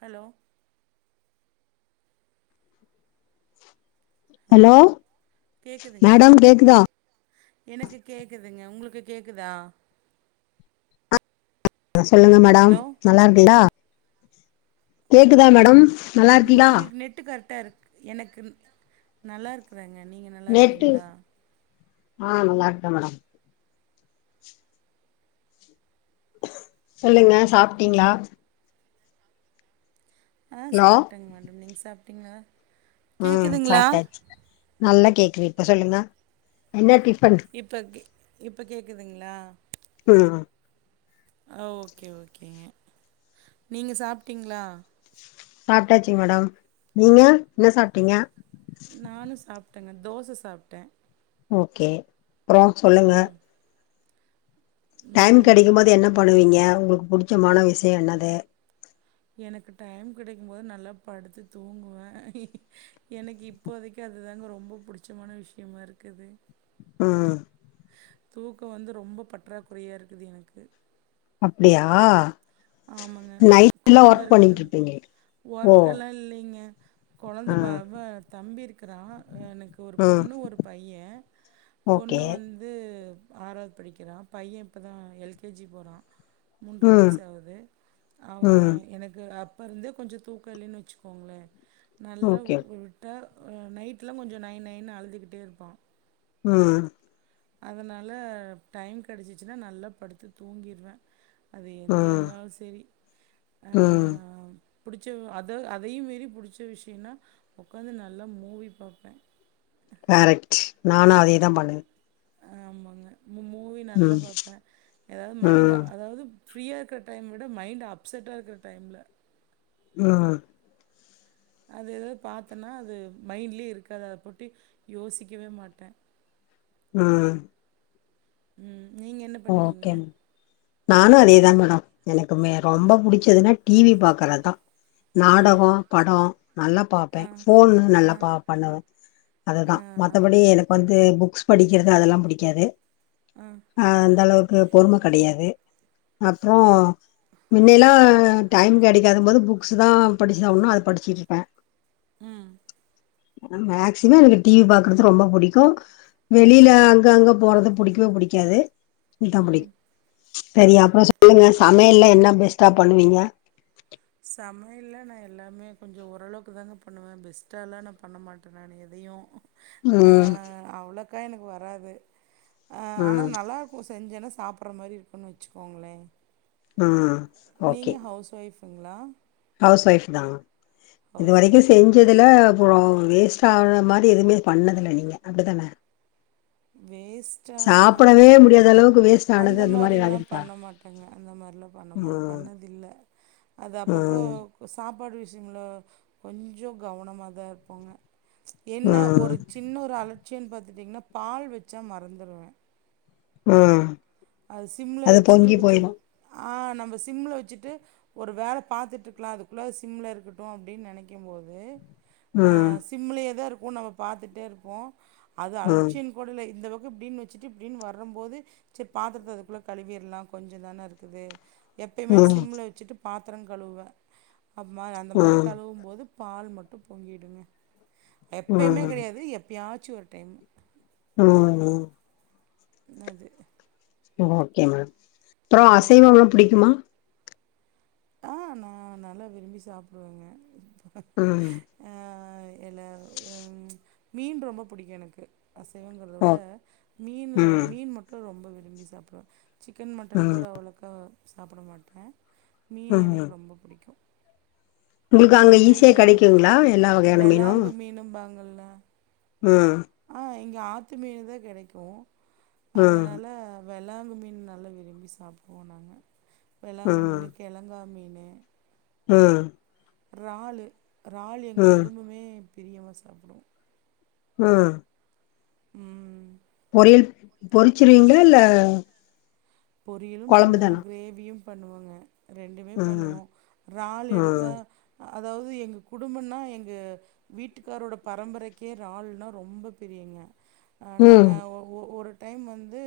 hello hello கேக்குதுங்களா madam கேக்குதா எனக்கு கேக்குதுங்க உங்களுக்கு கேக்குதா சொல்லுங்க மேடம் ஹலோ நல்லா இருக்கிங்களா கேக்குதா மேடம் நல்லா உங்க இருக்கீங்களா உங்களுக் நெட்டு கரெக்டா இருக்கு எனக்கு நல்லாருக்கறேங்க நீங்க நெட்டு நல்லாருக்கீங்களா ஆ நல்லா இருக்க மேடம் சொல்லுங்க சாப்ட்டீங்களா ஆ ஹலோ சாப்ட்டேங் மேடம் நீங் சாப்ட்டீங்களா ம் கேக்குதுங்களா சாப்ட்டாச்சு நல்லா கேக்கு இப்ப சொல்லுங்க என்ன டிஃப்பன் இப்ப கேக் இப்ப கேக்குதுங்களா ம் அ ஓகே ஓகேங்க நீங்க சாப்ட்டீங்களா சாப்ட்டாச்சுங் மேடம் நீங்க என்ன சாப்ட்டீங்க நானு சாப்ட்டங்க தோச சாப்ட்டே ஓகே அப்பறோ சொல்லுங்க டைம் கெடைக்கும்போது ம் என்ன பண்ணுவீங்க உங்களுக்கு புடிச்சமான விஷ்ய என்னது எனக்கு டைம் கிடைக்கும்போது நல்லா படுத்து தூங்குவே எனக்கு இப் இப்போதைக்கு அது தாங்க ரொம்போ புடிச்சமான விஷயமா இருக்குது ம் தூக்கோ வந்து ரொம்ப பற்றாக்குறையா இருக்குது எனக்கு அப்படியா ஆமாங்க கொழந்த இருக்குது இருப்பீங்க ஓ ஒர்க்க எல்லா இல்லைங்க கொழந்த ஆ வ வ தம்பி இருக்கிறா எனக்கு ஒரு ம் பொண்ணு ஒரு பைய ஓகே பொண்ணு வந்து ஆறாவ்து படிக்கிறா பைய இப்பதா எல் கே ஜி போறா ம் வே அவ ம் எனக்கு அப்ப இருந்தே கொஞ்ச தூக்க இல்லன்னு வச்சுக்கோங்களே நல்லா ஓகே உ உட்டா நைட்டலா கொஞ்ச நைன் நைன்னு அழுதுக்கிட்டே இருப்பா ம் அதனால டைம் கிடச்சிச்சுன்னா நல்லா படுத்து தூங்கிர்வே அது எங்க ம் இருந்தாலு செரி ஆ ம் புடிச்ச அத அதையு மீறி புடிச்ச விஷயன்னா உக்காந்து நல்லா மூவி பாப்பே கரெக்ட்டு நானு அதே தா பண்ணுவே ஆமாங்க மு மூவி நல்லா ம் பாப்பே எதாவ் மைண்ட்டு ம் அதாவது ஃப்ரீயா இருக்கிற டைம் விட மைண்ட் அப்செட்டா இருக்கிற டைம்ல ம் அது எதாவது பாத்தேன்னா அது மைண்ட்லியே இருக்காது அத பொட்டி யோசிக்கவே மாட்டே ஆ ம் நீங்க என்ன பண்ணுவீங்க ஓகே நானு அதேதாங் மேடோ எனக்கு மே ஆ ரொம்ப புடி ச்சதுனா டி வி பாக்கறதா ஆ நாடகோ படோ நல்லா பாப்பே ஆ ஃபோன் ஆ நல்லா பா பண்ணுவே அதுதா ஆ மத்தபடி எனக் வந்து புக்ஸ் படிக்கிறது அதெல்லா புடிக்காது அ அ அந்த அளவுக்கு பொறும கடையாது அப்றோ முன்னேலா டைம் கெடைக்காத போது புக்ஸ் தா படிச்சாவனு அத படிச்சுட்டுருப்போ ம் மேக்சிமம் எனக் டி வி பாக்குறது ரொம்ப புடிக்கு வெளில அங்கங்க போறது புடிக்கவே புடிக்காது இந்தா ம் புடிக் சேரி அப்றோ சூப்பர் சொல்லுங்க சமையல்லா என்ன பெஸ்ட்டா பண்ணுவீங்க சமையல்லா நா எல்லாமே கொஞ்சொ ஓரளவுக்கு தாங்க பண்ணுவே பெஸ்ட்டாலா நா பண்ண மாட்டே நான் எதையு ஆ ம் அவ்வளோக்கா எனக்கு வராது அ ஆனா ம் நல்லா இரு க்கு செஞ்சென்னா சாப்புட்ற மாரி இருக்குன்னு வச்சுக்கோங்களே ம் ம் ஓகே நீங்க ஹவுஸ் ஒய்ஃபுங்ளா ஹவுஸ் ஒய்ஃப் தா இது ஹவுஸ் வரைக்கு ஒய்ஃபுங்களா செஞ்சதுல அப்போம் வேஸ்ட் ஆகுற மாதி எதுவுமே பண்ணதில்ல நீங்க அப்டி தானே வேஸ் ஸ்ட்டான மாரி சாப்பிடவே முடியாத அளவுக்கு வேஸ்ட் ஆனது அந்த மாரி மாரில்லா ஏதாவது இருக்கா பண்ண மாட்டேங்க அந்த மார்லா சோ அந்த மாரி ம் பண்ணதுல்ல அது அப்பப்போ ம் ப்போ சாப்பாடு விஷயம்ல கொஞ்சொ கவனமாதா இருப்போங்க என்ன ஒரு ம் சின்ன ஒரு அலட்சியொன் பாத்துட்டிங்ன்னா பால் வச்சா மறந்துருவே ம் அது சிம்ல அது வச்சுட்டு பொங்கி க சரி போயிரு ஆ நம்ம சிம்ல வச்சுட்டு ஒரு வேல பாத்துட்டு இருக்கலா அதுக்குள்ள சிம்ல இருக்கட்டு அப்டின் நெனைக்கும் போது ஆ ம் சிம்லேதா இருக்கு நம்ம பாத்துட்டே இருப்போ அது ம் அலட்சியின் போடல இந்தளவுக்கு இப்டின்னு வச்சுட்டு இப்டின்னு வரம்போது சரி பாத்தரத்த அதுக்குள்ளே கழுவியறலா கொஞ்சொ தானே இருக்குது எப்போயுமே ம் சிம்ல வச்சுட்டு பாத்தரோங் கழுவே அப்ம அந்த மாரி ம் கழுவும்போது பால் மட்டு பொங்கிடுங்க எப்பைமே ம் கெடையாது எப்பயாச்சு ஒரு டைம் [unintelligible] என்னது ஓகே மேடம் அப்றோ அது அசைவொல்லா புடிக்குமா ஆ நா நல்லா விரும்பி சாப்புடுவேங்க ம் ம் ஆ இல்ல எம் மீன் ரொம்ப புடிக்கு எனக்கு அசைவங்குறத ஓ விட மீன்ல ம் மீன் மட்டு ரொம்ப விரும்பி சாப்டுவே சிக்கன் மட்டன் ம் கூட அவ்வளோக்கா சாப்ட மாட்டே மீன் ம் எனக்கு ரொம்ப புடிக்கு உங்களுக்கு அங்க மீன்லயே ஈஸியா இந்த கெடைக்குங்களா எல்லா வகையான மீனு வெளாங்கு மீனும்பாங்கல்ல ம் ஆ இங்கே ஆத்து மீன் தா கெடைக்கு ம் அதனால வெளாங்கு மீன் நல்லா விரும்பி சாப்புடுவோ நாங்க வெளாங்கு ம் மீன் கெழங்கா மீன் ம் றால் றால் எங்க ம் குடும்பமே பிரியமா சாப்டுவோ ம் ம் பொறெல் பொறிச்சிருவீங்ளா இல்ல பொரியலும் கொழம்பு பண்ணுவோ தானா கிரேவியும் பண்ணுவோங்க ரெண்டுமே ம் பண்ணுவோ றால் எடுத்தா ம் அதாவ்து எங்க குடும்பன்னா எங்க வீட்டுக்காரோட பரம்பரைக்கே றால்னா ரொம்ப பிரியங்க அ நாங்க ம் ஒ ஒ ஒரு டைம் வந்து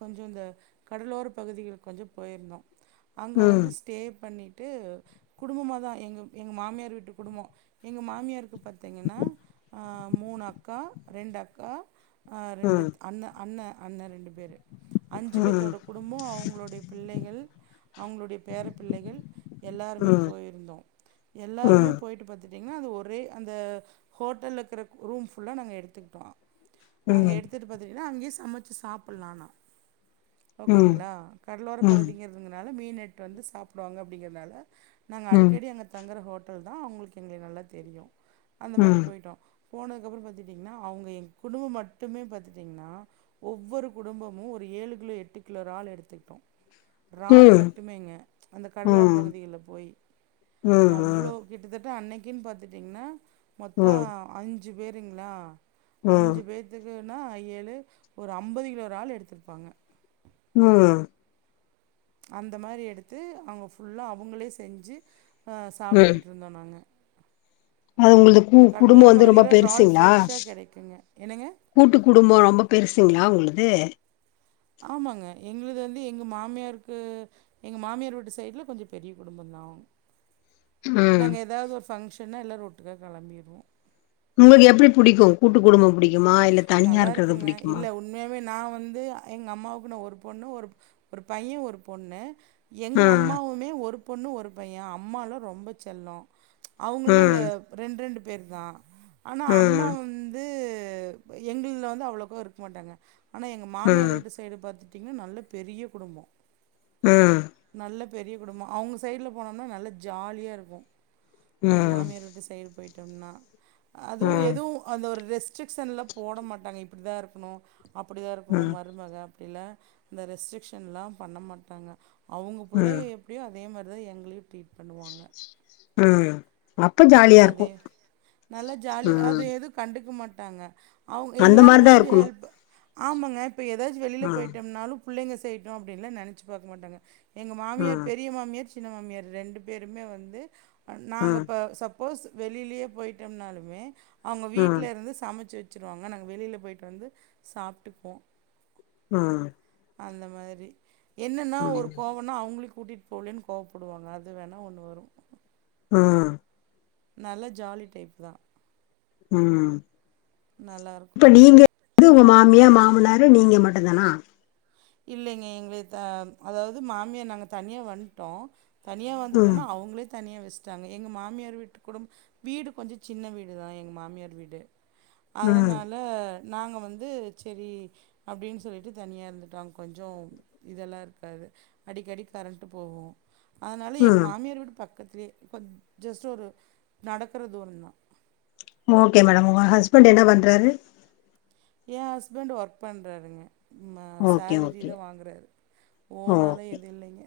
கொஞ்சோ இந்த கடலோர பகுதிகளுக் கொஞ்சோ போயிருந்தோ அங்க ம் வந்துஸ் ஸ்டே பண்ணிட்டு குடும்பமா தா எங்க எங்க மாமியார் வீட்டு குடும்போ எங்க மாமியார்ருக்கு பாத்தீங்கன்னா அ மூணு அக்கா ரெண்டு அக்கா அ ரெண்டு ம் அண்ண அண்ண அண்ண ரெண்டு பேரு அஞ்சு ம் பேத்தோட குடும்போ அவுங்களுடைய பிள்ளைகள் அவுங்களுடைய பேர பிள்ளைகள் எல்லாருமே ம் போயிருந்தோ எல்லாருமே ம் போயிட்டு பாத் துட்டிங்னா அது ஒரே அந்த ஹோட்டல இருக்கற ரூம் ஃபுல்லா நாங்க எடுத்துக்கிட்டோ ம் அங்க ம் எடுத்துட்டு பாத்திட்டீங்ன்னா அங்கேயே சமச்சு சாப்பட்லா ஆனா ம் ஓகேங்களா கடலோர ம் பகுதிங்கிறதுங்கனால மீன் எட்டு வந்து சாப்புடுவாங்க அப்டிங்கிறனால நாங்க ம் ம் அடிக்கடி அங்க தங்கற ஹோட்டல் தா அவுங்களுக்கு எங்களுக்கு நல்லா தெரியு அந்த மாரி போயிட்டோ போனதுக்கப்புறோ பாத்துட்டிங்ன்னா அவுங்க எ குடும்பம் மட்டுமே பாத்துட்டிங்ன்னா ஒவ்வொரு குடும்பமு ஒரு ஏழு கிலோ எட்டு கிலோ இறால் எடுத்துக்கிட்டோ ம் இறால் ம் மட்டுமேங்க அந்த கடலோர ம் பகுதிகளில்ல போய் அவ்ளோ கிட்டத்தட்ட அன்னைக்குன் பாத்துட்டீங்கன்னா மொத்தோ ம் அஞ்சு பேருங்ளா ம் அஞ்சு பேத்துக்குன்னா ஏழு ஒரு அம்பது கிலோ ஒரு இறால் எடுத்திருப்பாங்க அ அந்த மாரி எடுத்து அங்க ஃபுல்லா அவுங்களே செஞ்சு அ ம் சாப்ட்டுட்ருந்தோ நாங்க அது உங்களுது அந்த கடலோர பகுதிகள்ள இறால் ஃப்ரெஷ்ஷா கெடைக்குங்க என்னங்க கூட்டு குடும்போ ரொம்ப பெருசுங்களா உங்களுது ஆமாங்க எங்களுது வந்து எங்க மாமியாருக்கு எங்க மாமியார் வீட்டு சைடுல கொஞ்சோ பெரிய குடும்பந்தா ம் நாங்க ஏதாவது ஒரு ஃபங்க்ஷன்னா எல்லாரு ஒட்டுக்கா கெளம்பிருவோ உங்களுக்கு எப்டி பிடிக்கு கூட்டு குடும்பம் புடிக்குமா இல்ல தனியா இருக்கத புடிக்குமா உண்மயாவே நா வந்து எங்க அம்மாவுக்கு ந ஒரு பொண்ணு ஒரு ஒரு பையன் ஒரு பொண்ணு எங்க ம் அம்மாவுமே ஒரு பொண்ணு ஒரு பைய அம்மால ரொம்ப செல்லோ அவுங்களுமே இந்த ம் ரெண்டு ரெண்டு பேர் தா ஆனா அம்மா ம் வந்து எங்கள்துல வந்து அவ்ளோக்கா இருக்க மாட்டாங்க ஆனா எங்க மாமியார் ம் விட்டு சைடு பாத்துட்டீங்கன்னா நல்ல பெரிய குடும்போ ம் நல்ல பெரிய குடும்போ அவுங்க சைட்ல போனோம்னா நல்ல ஜாலியா இருக்கு எங்க ம் மாமியார் வீட்டு சைடு போயிட்டோம்னா அதுவு ம் எதுவு அந்த ஒரு ரெஸ்ட்ரிக்ஷன்ல போட மாட்டாங்க இப்புடி தா இருக்கணு அப்படிதா இருக்கணு ம் மருமக அப்படிலா இந்த ரெஸ்ட்ரிக்ஷன்ல்லா பண்ண மாட்டாங்க அவுங்க ம் புள்ளய எப்டியோ தா அதே மார்தா எங்களயு ட்ரீட் பண்ணுவாங்க ம் அப்ப ஜா அதே நல்லா ஜாலி அது ம் எது கண்டுக்க மாட்டாங்க அவுங் அந்த எங்களால மாரிதா முடிஞ்ச இருக்கணு ஹெல்ப் ஆமாங்க இப்ப ஏதாச்சு வெளியில ம் போயிட்டம்னாலு புள்ளைங்க செய்ட்டு அப்டின்வா நெனச்சு பாக்க மாட்டாங்க எங்க ம் மாமியார் பெரிய மாமியார் சின்ன மாமியார் ரெண்டு பேருமே வந்து நாங்க ம் இப்ப சப் போஸ் வெளிலயே போயிட்டோம்னாலுமே அவுங்க ம் வீட்லருந்து சமச்சு வச் வச்சிருவாங்க நாங்க வெளில போய்ட்டு வந்து சாப்ட்டுப்போ ம் அந்த மாரி என்னன்னா ஒரு கோ ஒன்னா அவுங்களயு கூட்டிட்டு போலன்னு கோவப்படுவாங்க அது வேணா ஒன்னு வரு ஆ நல்ல ஜாலி டைப் தா ம் இப்ப நல்லாயிருக்கும் நீங்க இது உங்க மாமியா மாமனாரு நீங்க மட்டு தானா இல்லங்க எங்கள்த அதாவது மாமியா நாங்க தனியா வன்டோ தனிய ம் வந்துட்டோம்னா அவங்களே தனியா வச்சிட்டாங்க எங்க மாமியார் வீட்டு கூடும் வீடு கொஞ்ச சின்ன வீடு தா எங்க மாமியார் வீடு ம் அதனால நாங்க செரி அப்டின்னு சொல்லிட்டு தனியா இருந் தா கொஞ்சோ இதெல்லா இருக்காது அடிக்கடி கரென்டு போவோ அனால ம் எங்க மாமியார விட பக்கத்திலே கொஞ் ஜஸ்ட் ஒரு நடக்ற தூரதா ஓகே மேடம் உங்க ஹஸ்பெண்ட் பண்றாரு ஏ ஹஸ்பண்ட் ஒர்க் பண்றாருங்க ம ஓகே சோலரி ஓகே தா வாங்குறாரு ஒனாலே ஓகே எது இல்லங்க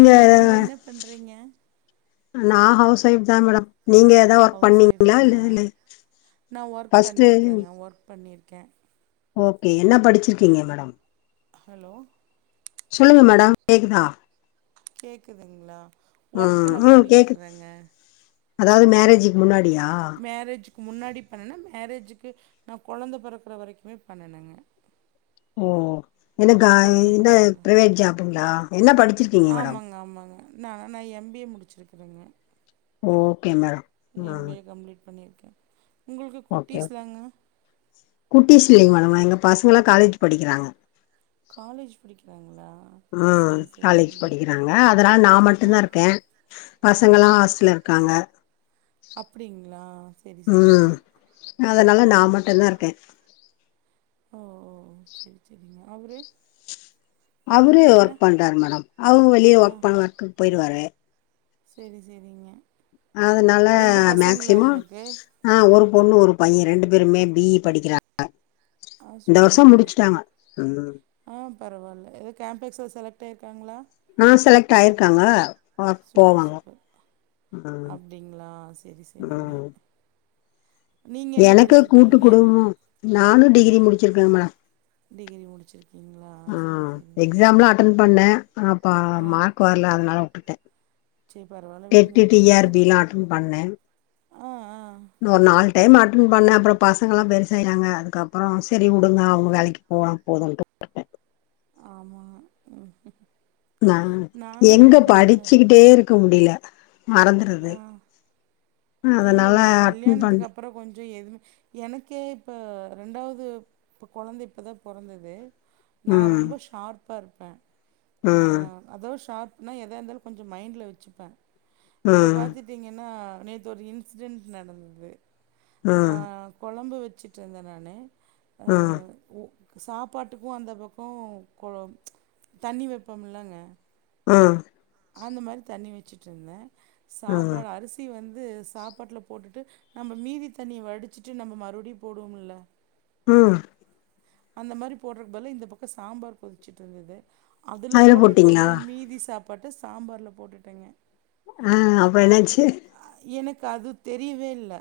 நீங்க நீங்க என்ன பண்றங்க நா ஹவுஸ் வைஃப் தா மேடம் நீங்க ஏதா ஒர்க் ஹவுஸ் பண்ணீங்களா இல்ல ஒய்ஃப்ங்ளா இல்ல நா ஒர்க் ஃபர்ஸ்ட் பண்ணிகேங்க ஒர்க் பண்ணிக்க ஓகே என்ன படிச்சிருக்கீங்க மேடம் ஹலோ சொல்லுங்க மேடம் கேக்குதா கேக்குதுங்ளா ஒர்க் ம் நா ம் கேக்குது பண்ணிக்றங்க அதாவது மேரேஜக்கு முன்னாடியா மேரேஜுக்கு முன்னாடி பண்ணோன மேரேஜுக்கு நா குழந்த பெறக்ற வரைக்குமே பண்ணனங்க ஓ என்னகா குழந்த என்ன பிறக்க பிரைவேட் ஜாப்ங்ளா என்ன படிச்சிருக்கீங்க மேடம் ஆமாங்க நானா எம்பிஏ முடிச்சிருக்றங்க ஓகே மேடம் எம் பி ம் ஏ கம்ப்ளீட் பண்ணியிருக்க உங்ளுக்கு குட்டீஸ்லாங்க குட்டி சில்லைங்க மேடம் எங்க பசங்களா காலேஜ் படிக்கிறாங்க காலேஜ் படிக்கிறாங்ளா ஆ காலேஜ் படிக்கிறாங்க அதனால நா ஆ மட்டுதா இருக்கே பசங்கலா ஹாஸ்டல இரு க்காங்க அப்டிங்ளா செரி செரிங்க ம் அதனால நா மட்டும்தா இருக்க ஓ ஓ செரி செரிங்க அவரே அவரு ஒர்க் பண்றாரு மேடம் அவர் வெளியே ஒர்க் பண்ணவர்க்கு போயிருவாரு செரி செரிங்க அதனால மேக்சிமம் உங்களுக்கு ஆ ஒரு ஒரு பைய ரெண்டு பேருமே பி ஈ படிக்கிறா அ ஆ இந்த வருஷம் சூப்பருங்க முடிச்சிட்டாங்க ம் ஆ பரவாயில்ல ஏதோ கேம்பளெக்ஸ்ல செலக்ட் ஆயிருக்காங்களா ஆ செலக்ட் ஆயிருக்காங்க போ போவாங்க ம் அப்டிங்ளா செரி செரிங்க ம் எனக்கு கூட்டு குடும்பமு நானு டிகிரி முடிச்சிருக்க மேடா டிகிரி முடிச்சிருக்கீங்களா ஆ சரி சரிங்க எக்ஸாம்லா அட்டன் பண்ண ஆ பா ஆ மார்க் போர்ல அதனால உட்டுட்ட சரி பரவால்ல விடுங்க டெட்டு டிஆர்பிலா அட்டன் பண்ண ஆ ஆ இன்னொ ஒரு நாலு டைம் அட்டன் பண்ணே அப்புறம் பசங்கள்லா பெருசாயிறாங்க அதுக்கப்புறம் சரி விடுங்க அவங்க வேலைக்கு போன போதும்ட்டு ஆமா நா எங்க க படிச்சுக்கிட்டே இருக்க முடியல மறந்துடுது ஆ அதநால இல்லைங்க அட்டென்ட் கல்யாணத்துக்கு பண்ணி அப்புறம் கொஞ்ச எதுவுமே எனக்கே இப்ப ரெண்டாவது இப்ப குழந்த இப்பதா பொறந்து நா ம் ரொம்ப ஷார்ப்பா இருப்பே ம் அதோ ஷாரப்னா எதாத இருந்தாலும் கொஞ்சம் மைண்டி வச்சுப்பே இப்போ ம் பார்த்துட்டீங்கன்னா நே இது ஒரு இன்சிடென் நடந்தது ம் குழம்பு வச்சுட்டு இருந்தே நானே ம் சாப்பாட்டுக்கும் அந்த பக்கம் கொ தண்ணி வெப்பம் இல்லங்க ம் அந்த மாதிரி தண்ணி வச்சுட்டுருந்தே ம் சாப்பாடு அரிசி வந்து சாப்பாட்டல்ல போட்டுட்டு நம்ம மீதி தண்ணிய வடிச்சுட்டு நம்ம மறுபடியும் போடுவோம்ல ம் அந்த மாதிரி போடுறதுக்கு பதிலா இந்த பக்கம் சாம்பார் கொதிச்சிட்டு இருந்தது அதில் அதுல போட்டறக்கு போட்டீங்களா பதில் மீதி சாப்பாட்டு சாம்பாரல்ல போட்டுட்டேங்க ஆ அப்பற என்னாச்சு எனக்கு அது தெரியவே இல்ல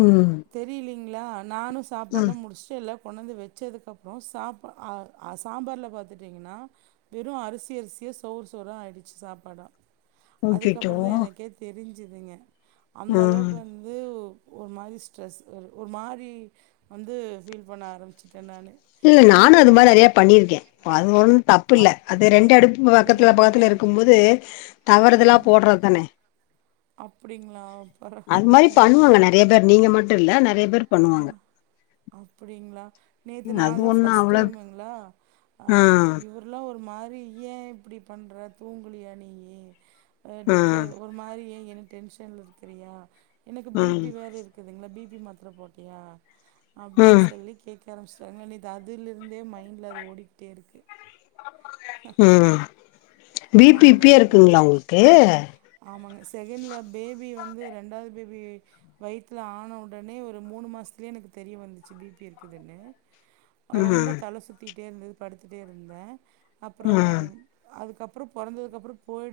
உம் தெரிலிங்களா நானு சாப்பாடுலா முடிச்சுட்டு எல்லா கொண்டாந்து வெச்சதுக்கப்புறம் சாப் ஆ சாம்பார்ல்ல பார்த்துட்டிங்கன்னா வெறும் அரிசி அரிசிய சோர் சோர ஆயிடுச்சிங்க சாப்பாட அச்சச்சோ அதுக்கப்புறம் தா எனக்கே தெரிஞ்சுதுங்க அந்த ம் அளவுக்கு வந்து ஒரு மாதிரி ஸ்ட்ரெஸ் ஒரு மாதிரி வந்து ஃபீல் பண்ண ஆரம்பிச்சுட்டேன் நானு இல்ல நானு அது மாதிரி நிறைய பண்ணிருக்கே அது ஒன்னும் தப்பு இல்ல அது ரெண்டு அடுப்பு பக்கத்துல அப்படிங்களா பக்கத்துல இருக்கும் போது தவறுதெலா போடறது தானே அப்டிங்களா பரவாயில்லங்க லேபர் நீங்க மட்டும் இல்ல நிறைய பேர் பண்ணுவாங்க அப்டிங்களா நேத்து நா அது தா ஒண்ணு ஃபர்ஸ்ட் அவ்ளோ டைமுங்களா ஆ இவ எல்லா ஒரு மாதிரி ஏன் இப்படி பண்ற தூங்குலியா நீயே ஆ டிப் ஒரு ஒரு மத்ரித் ஏ டென்ஷன் இருக்கிறியா எனக்கு பி பி ம் வேற இருக்குதுங்களா பி பி மாத்திர போட் டியா அப்டின்னு ம் சொல்லி கேக் கேக்க ஆரம்பிச்சிடாங்கலா அதுலருந்தே மைண்டல அது ஓடிகிட்டே இருக்கு உம் பி பி அந்த இப்பவே மாரிண்ண இருக்குங்களா உங்களுக்கு ஆமாங்க செகண்ட்ல பேபி வந்து ரெண்டாவது பேபி வையத்துல ஆன உடனே ஒரு மூணு மாசத்துலயே எனக்கு தெரிய வந்துச்சு பி பி இருக்குதுன்னு ரொம்ப ம் தல சுத்திட்டே இருந்தது படுத்துட்டே இருந்த அப்புறம் ம் அதுக்கப் அப்புறம் பொறந்ததுக்கப்புறம் போயிட்